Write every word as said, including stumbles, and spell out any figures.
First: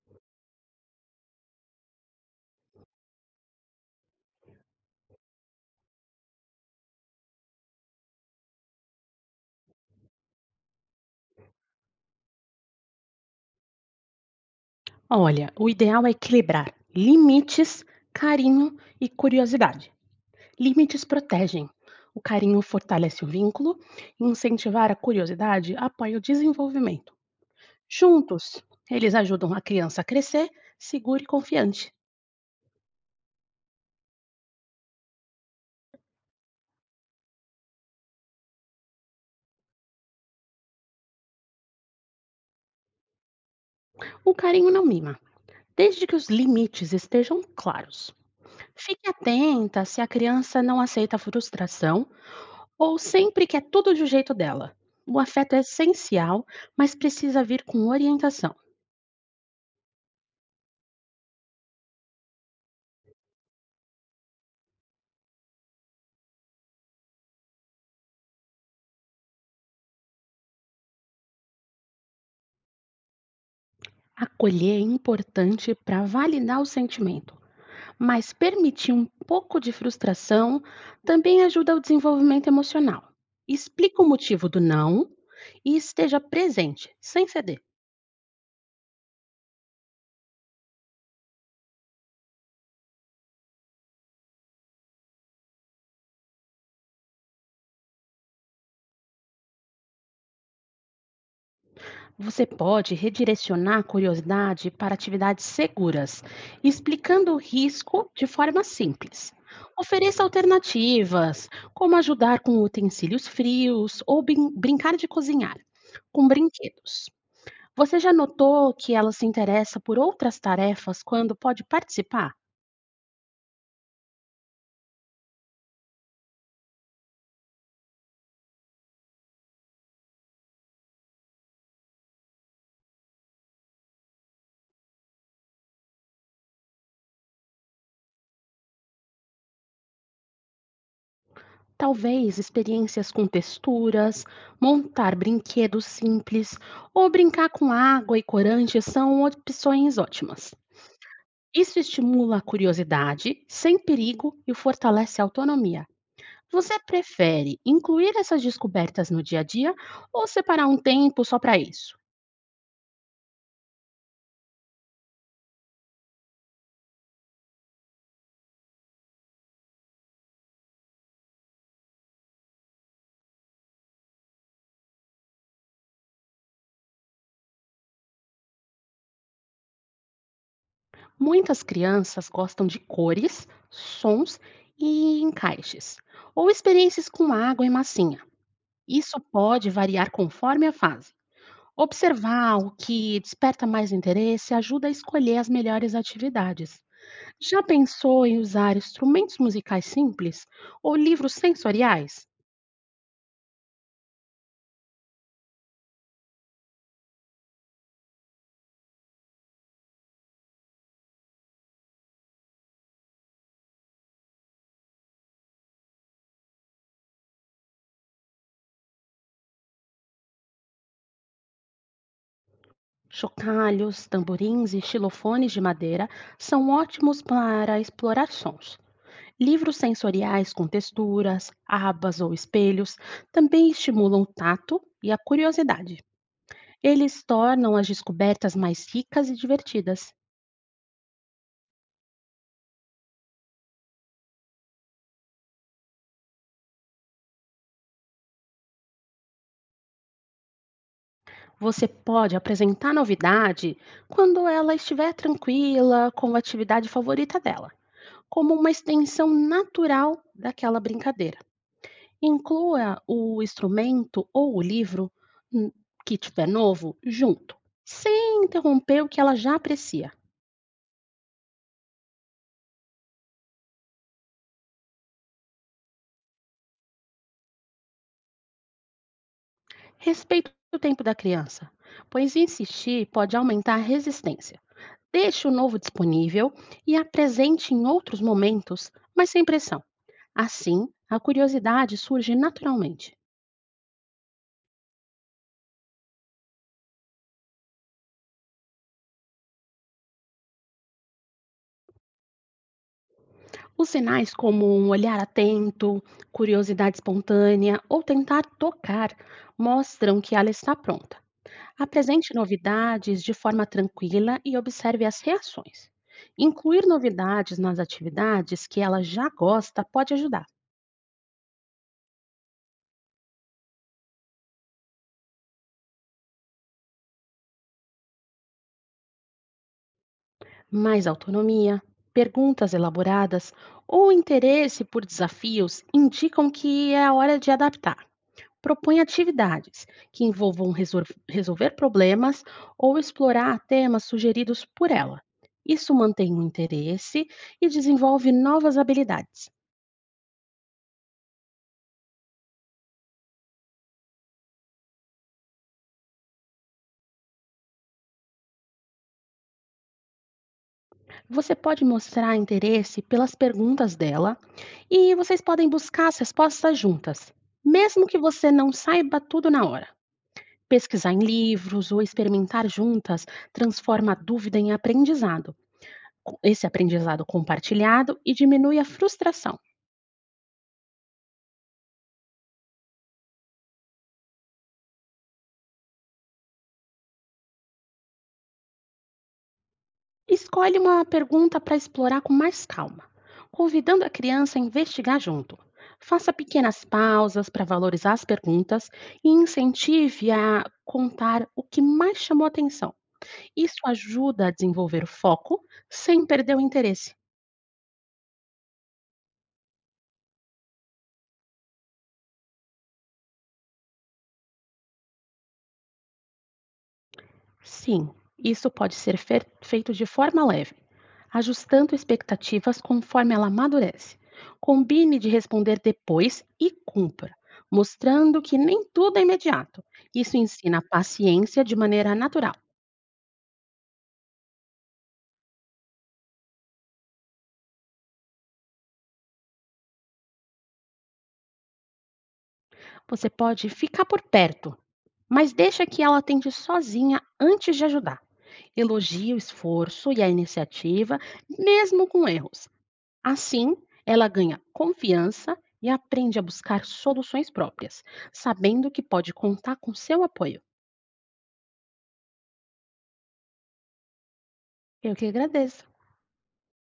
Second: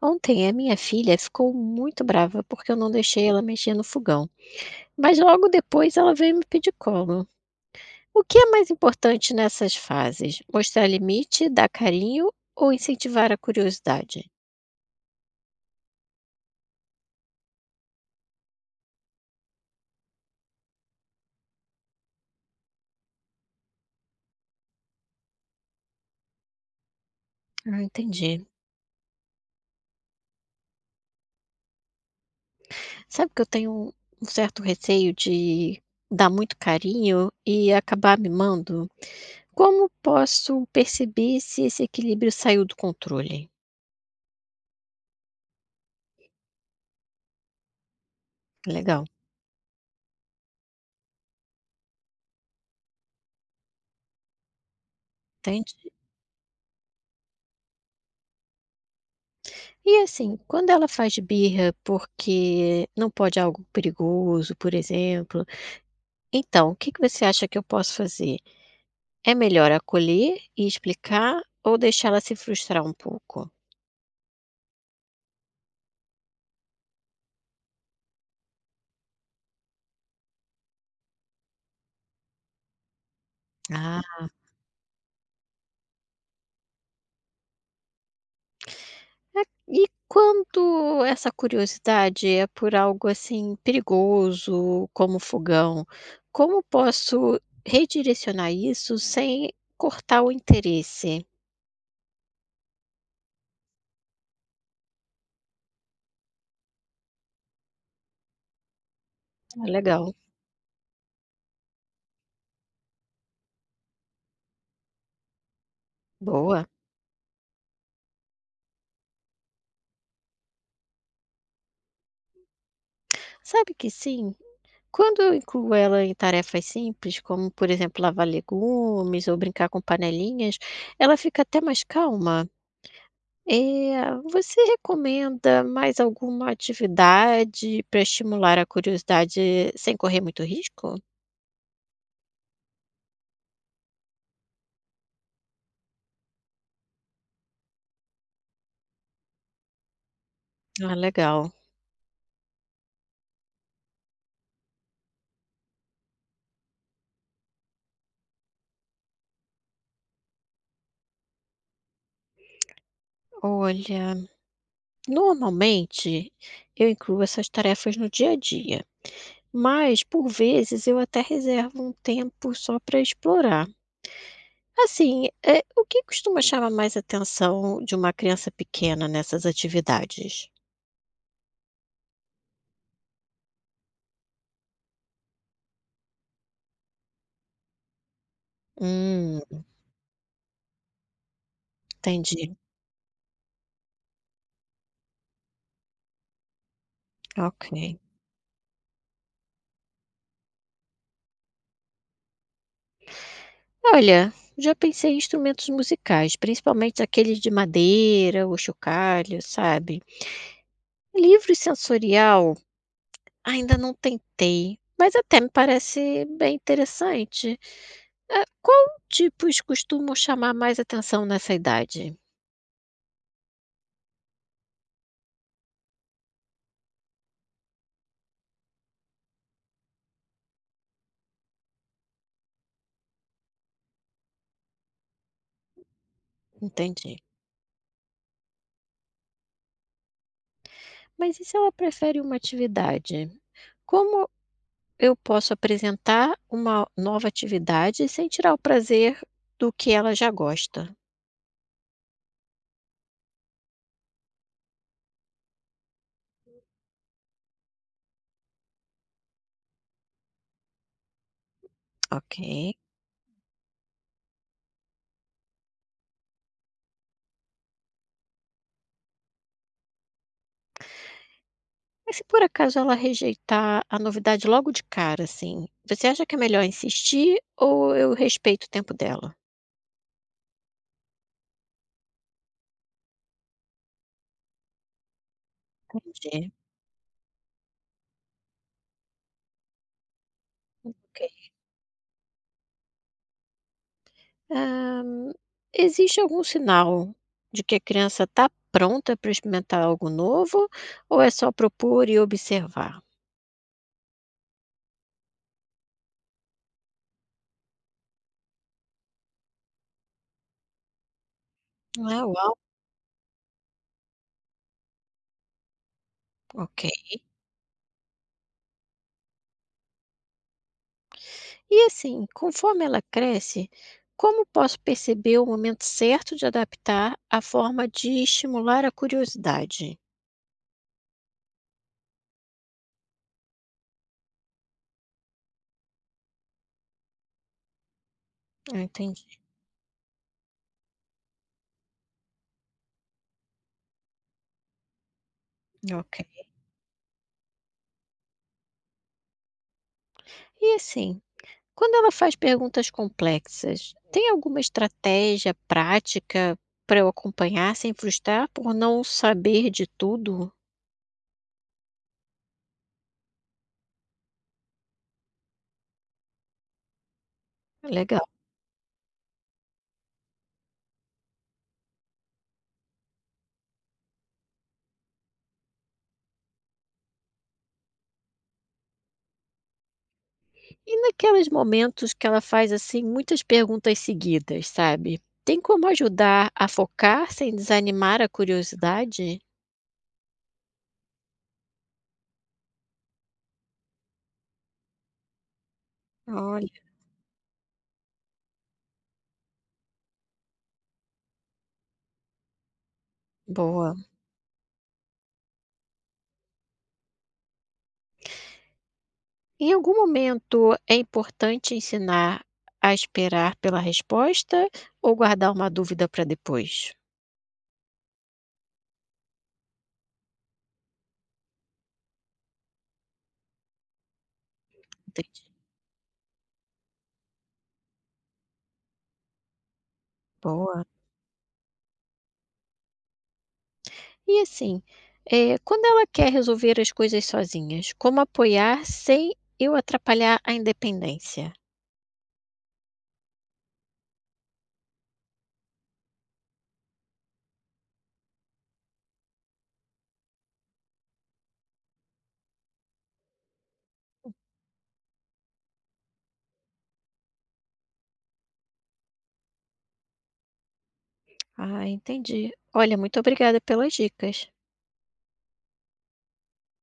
Ontem a minha filha ficou muito brava porque eu não deixei ela mexer no fogão, mas logo depois ela veio me pedir colo. O que é mais importante nessas fases? Mostrar limite, dar carinho ou incentivar a curiosidade? Olha, o ideal é equilibrar limites, carinho e curiosidade. Limites protegem. O carinho fortalece o vínculo, e incentivar a curiosidade apoia o desenvolvimento. Ah, entendi. Juntos, eles ajudam a criança a crescer segura e confiante. Sabe que eu tenho um um certo receio de dar muito carinho e acabar mimando? Como posso perceber se esse equilíbrio saiu do controle? O carinho não mima, desde que os limites estejam claros. Legal, Fique atenta se a criança não aceita a frustração ou sempre quer tudo do jeito dela. O afeto é entendi. essencial, mas precisa vir com orientação. E assim, quando ela faz birra porque não pode é algo perigoso, por exemplo, então o que que você acha que eu posso fazer? É melhor acolher e explicar ou deixar ela se frustrar um pouco? Acolher é importante para validar o sentimento, mas permitir um pouco de frustração também ajuda ao desenvolvimento emocional. Explica Ah, o motivo do não e esteja presente, sem ceder. é. E quando essa curiosidade é por algo assim perigoso, como fogão, como posso redirecionar isso sem cortar o interesse? Você pode redirecionar a curiosidade para atividades seguras, explicando o risco de forma simples. Ah, legal, Ofereça alternativas, como ajudar com utensílios frios ou brin- brincar de cozinhar com boa. brinquedos. Você já notou que ela se interessa por outras tarefas quando pode participar? Sabe que sim. Quando eu incluo ela em tarefas simples, como, por exemplo, lavar legumes ou brincar com panelinhas, ela fica até mais calma. Eh, você recomenda mais alguma atividade para estimular a curiosidade sem correr muito risco? Talvez experiências com texturas, montar brinquedos simples ou brincar com água e corante são opções ótimas. Ah, legal. Isso estimula a curiosidade, sem perigo e fortalece a autonomia. Você prefere incluir essas descobertas no dia a dia ou separar um tempo só para isso? Olha, normalmente eu incluo essas tarefas no dia a dia, mas por vezes eu até reservo um tempo só para explorar. Assim, eh, o que costuma chamar mais atenção de uma criança pequena nessas atividades? Muitas crianças gostam de cores, sons e encaixes, ou experiências com água e massinha. Isso Hum, pode variar conforme a fase. entendi. Observar o que desperta mais interesse ajuda a escolher as melhores atividades. Já Ok. pensou em usar instrumentos musicais simples ou livros sensoriais? Olha, já pensei em instrumentos musicais, principalmente aqueles de madeira o chocalho, sabe? Livro sensorial, ainda não tentei, mas até me parece bem interessante. Ah, qual tipos costumam chamar mais atenção nessa idade? Chocalhos, tamborins e xilofones de madeira são ótimos para explorar sons. Livros sensoriais com texturas, abas ou espelhos também estimulam o tato e a curiosidade. Entendi. Eles tornam as descobertas mais ricas e divertidas. Mas e se ela prefere uma atividade? Como eu posso apresentar uma nova atividade sem tirar o prazer do que ela já gosta. Você pode apresentar novidade quando ela estiver tranquila com a atividade favorita dela, como uma extensão natural daquela brincadeira. Ok. Inclua o instrumento ou o livro hum, que tiver novo junto, sem interromper o que ela já aprecia. Mas se por acaso ela rejeitar a novidade logo de cara, assim, você acha que é melhor insistir ou eu respeito o tempo dela? Respeite o tempo da criança, pois insistir pode aumentar a resistência. Deixe o novo disponível Entendi. e apresente em outros momentos, mas sem pressão. Assim, a Ok. curiosidade surge naturalmente. Ah, existe algum sinal de que a criança está pronta para experimentar algo novo ou é só propor e observar? Os sinais como um olhar atento, curiosidade espontânea ou tentar tocar mostram que ela está pronta. Ah, Apresente uau, novidades de forma tranquila e observe as reações. Incluir ok. novidades nas atividades que ela já gosta pode ajudar E assim, conforme ela cresce, como posso perceber o momento certo de adaptar a forma de estimular a curiosidade? mais autonomia, perguntas elaboradas ou interesse por desafios indicam que é a hora de adaptar. Ah, Propõe entendi. atividades que envolvam resor- resolver problemas ou explorar temas sugeridos por ela. Isso Ok. mantém o interesse e desenvolve novas habilidades. E assim, quando ela faz perguntas complexas, tem alguma estratégia prática para eu acompanhar sem frustrar por não saber de tudo? Você pode mostrar interesse pelas perguntas dela e vocês podem buscar as respostas juntas, mesmo que Legal. você não saiba tudo na hora. Pesquisar em livros ou experimentar juntas transforma a dúvida em aprendizado. Co- Esse aprendizado compartilhado e diminui a frustração. E naqueles momentos que ela faz assim muitas perguntas seguidas, sabe? Tem como ajudar a focar sem desanimar a curiosidade? Escolhe uma pergunta para explorar com mais calma, convidando a criança a investigar junto. Faça Olha. pequenas pausas para valorizar as perguntas e incentive a contar o que mais chamou atenção. Isso Boa. ajuda a desenvolver o foco sem perder o interesse. Em algum momento é importante ensinar a esperar pela resposta ou guardar uma dúvida para depois? Sim, isso pode ser fer- feito de forma leve, ajustando expectativas conforme ela amadurece. Combine de Entendi. responder depois e cumpra, mostrando que nem tudo é imediato. Isso ensina Boa. paciência de maneira natural. E assim, eh, quando ela quer resolver as coisas sozinhas, como apoiar sem eu atrapalhar a independência? Você pode ficar por perto, mas deixa que ela tente sozinha antes de ajudar. Elogie o esforço e a iniciativa, mesmo com erros. Assim, ela ganha confiança e aprende a buscar soluções próprias, sabendo que pode contar com seu apoio. Ah, entendi. Olha, muito obrigada pelas dicas. Eu que agradeço.